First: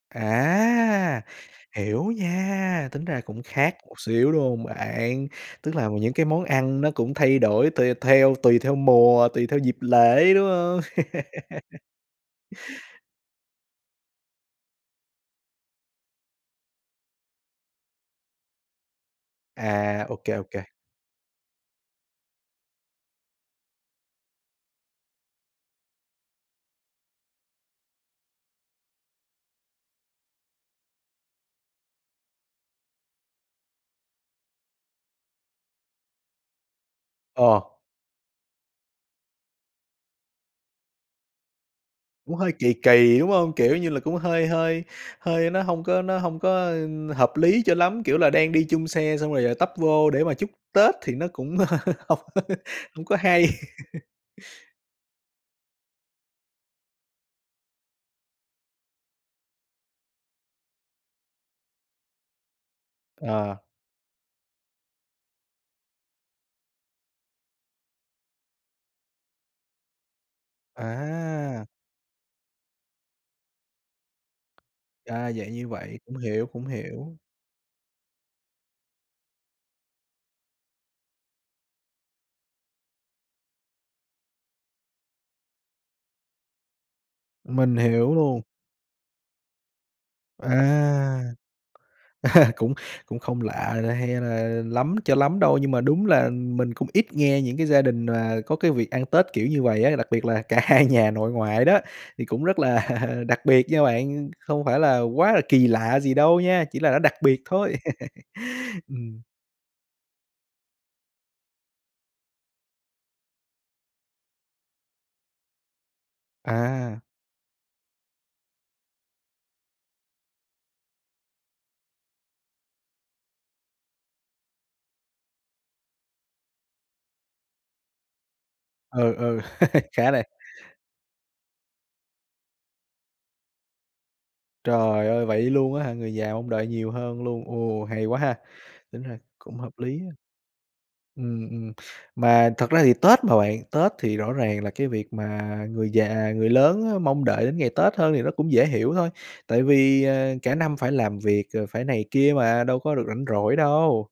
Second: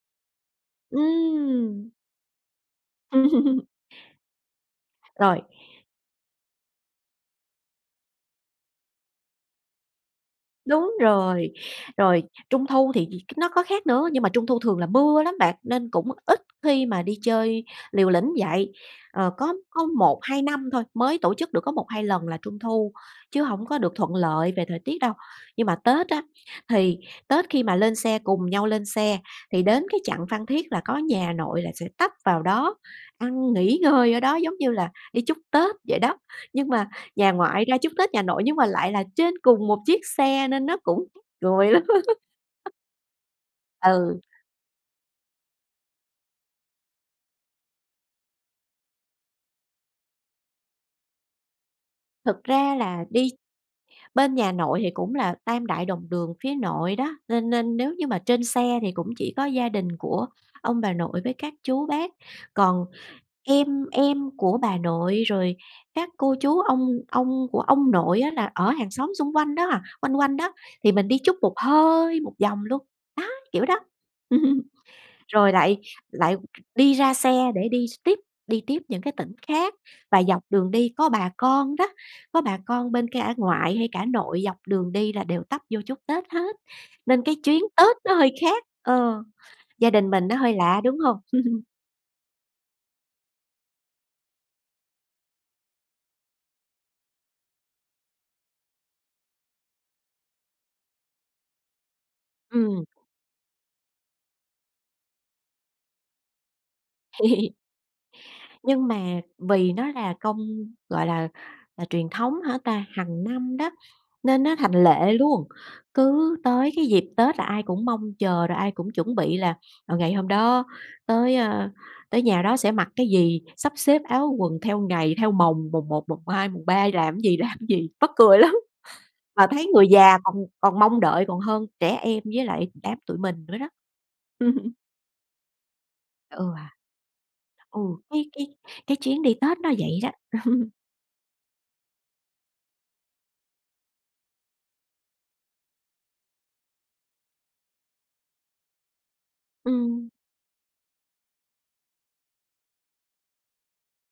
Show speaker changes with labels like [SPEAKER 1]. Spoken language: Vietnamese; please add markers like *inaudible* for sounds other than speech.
[SPEAKER 1] À!
[SPEAKER 2] Ừm.
[SPEAKER 1] Hiểu nha, tính ra cũng
[SPEAKER 2] Ừm.
[SPEAKER 1] khác một xíu, đúng hông bạn?
[SPEAKER 2] Rồi.
[SPEAKER 1] Tức là những cái món ăn nó cũng thay đổi tùy theo tùy theo mùa, tùy theo dịp lễ, đúng hông?
[SPEAKER 2] Đúng rồi.
[SPEAKER 1] *laughs*
[SPEAKER 2] Rồi, Trung thu thì gì nó có khác nữa, nhưng mà Trung thu thường là mưa lắm bạn, nên cũng ít khi mà đi chơi liều lĩnh vậy. Ờ, có có
[SPEAKER 1] À, ô
[SPEAKER 2] một
[SPEAKER 1] kê,
[SPEAKER 2] hai
[SPEAKER 1] ô kê.
[SPEAKER 2] năm thôi, mới tổ chức được có 1, 2 lần là Trung thu, chứ hổng có được thuận lợi về thời tiết đâu. Nhưng mà Tết á thì Tết khi mà lên xe cùng nhau lên xe thì đến cái chặng Phan Thiết là có nhà nội là sẽ tấp vào đó, ăn nghỉ ngơi ở đó giống như là đi chúc Tết vậy đó, nhưng mà nhà
[SPEAKER 1] Ờ.
[SPEAKER 2] ngoại ra chúc Tết nhà nội nhưng mà lại là trên cùng một chiếc xe nên nó cũng cười lắm.
[SPEAKER 1] Cũng hơi
[SPEAKER 2] *laughs*
[SPEAKER 1] kỳ kỳ, đúng hông? Kiểu như là, cũng
[SPEAKER 2] Ừ.
[SPEAKER 1] hơi hơi hơi nó hông có nó hông có, ơ, hợp lý cho lắm. Kiểu là, đang đi chung xe xong rồi, ờ, tấp vô để mà chúc Tết thì nó cũng *laughs* hông
[SPEAKER 2] Thực ra là
[SPEAKER 1] hông có
[SPEAKER 2] đi
[SPEAKER 1] hay. *laughs*
[SPEAKER 2] bên nhà nội thì cũng là tam đại đồng đường phía nội đó, nên nên nếu như mà trên xe thì cũng chỉ có gia đình của ông bà nội với các chú bác. Còn
[SPEAKER 1] Ờ.
[SPEAKER 2] em em của bà nội, rồi các cô chú ông ông của ông nội á là ở hàng xóm xung quanh đó à, quanh quanh đó, thì mình đi chút một
[SPEAKER 1] À.
[SPEAKER 2] hơi một vòng luôn, đó, kiểu đó. *laughs*
[SPEAKER 1] A, dạng
[SPEAKER 2] Rồi
[SPEAKER 1] như
[SPEAKER 2] lại
[SPEAKER 1] vậy, cũng
[SPEAKER 2] lại
[SPEAKER 1] hiểu, cũng
[SPEAKER 2] đi ra
[SPEAKER 1] hiểu.
[SPEAKER 2] xe để đi s tiếp, đi tiếp những cái tỉnh khác. Và dọc đường đi có bà con đó, có bà con bên cả ngoại hay cả nội dọc đường đi là đều tấp vô chúc Tết hết, nên cái chuyến
[SPEAKER 1] Mình
[SPEAKER 2] Tết
[SPEAKER 1] hiểu
[SPEAKER 2] nó hơi
[SPEAKER 1] luôn.
[SPEAKER 2] khác, ờ. Gia đình mình nó hơi lạ, đúng hông?
[SPEAKER 1] À.
[SPEAKER 2] *laughs*
[SPEAKER 1] À, cũng cũng không lạ là hay là lắm cho lắm đâu, nhưng mà đúng là mình cũng ít nghe những cái gia đình mà có cái việc ăn Tết kiểu như vầy á, đặc biệt là cả hai nhà nội ngoại đó, thì cũng rất
[SPEAKER 2] Ừm.
[SPEAKER 1] là đặc biệt nha bạn, không phải là quá là kỳ lạ gì đâu nha, chỉ là nó đặc biệt
[SPEAKER 2] *laughs*
[SPEAKER 1] thôi. *laughs*
[SPEAKER 2] Nhưng mà
[SPEAKER 1] Ừm.
[SPEAKER 2] vì nó là công gọi là, là truyền thống hả ta? Hằng năm đó, nên nó thành lệ luôn, cứ tới cái
[SPEAKER 1] À.
[SPEAKER 2] dịp Tết là ai cũng mong chờ, rồi ai cũng chuẩn bị là, ờ, ngày hôm đó tới, a, tới nhà đó sẽ mặc cái gì? Sắp xếp áo quần theo ngày, theo mồng. Mồng 1, mồng 2, mồng 3 làm gì, làm gì, mắc cười lắm.
[SPEAKER 1] Ừ, ừ,
[SPEAKER 2] Mà thấy
[SPEAKER 1] *laughs*
[SPEAKER 2] người
[SPEAKER 1] khá
[SPEAKER 2] già
[SPEAKER 1] đây.
[SPEAKER 2] còn còn mong đợi còn hơn trẻ em với lại đám tụi mình nữa đó. *laughs*
[SPEAKER 1] Trời ơi! Vậy luôn á hả? Người già mong
[SPEAKER 2] Ừ.
[SPEAKER 1] đợi nhiều hơn luôn. Ồ,
[SPEAKER 2] Ồ,
[SPEAKER 1] hay quá
[SPEAKER 2] cái
[SPEAKER 1] ha!
[SPEAKER 2] cái cái
[SPEAKER 1] Tính ra
[SPEAKER 2] chuyến đi Tết
[SPEAKER 1] cũng
[SPEAKER 2] nó
[SPEAKER 1] hợp
[SPEAKER 2] vậy
[SPEAKER 1] lý
[SPEAKER 2] đó.
[SPEAKER 1] á.
[SPEAKER 2] *laughs*
[SPEAKER 1] Ừm, ừm. Mà thật ra thì Tết mà bạn, Tết thì rõ ràng là cái việc mà người già, người lớn á mong đợi đến ngày Tết hơn thì nó cũng dễ hiểu thôi. Tại vì,
[SPEAKER 2] Ừm.
[SPEAKER 1] ờ, cả năm phải làm việc rồi phải này kia mà, đâu có được rảnh rỗi đâu.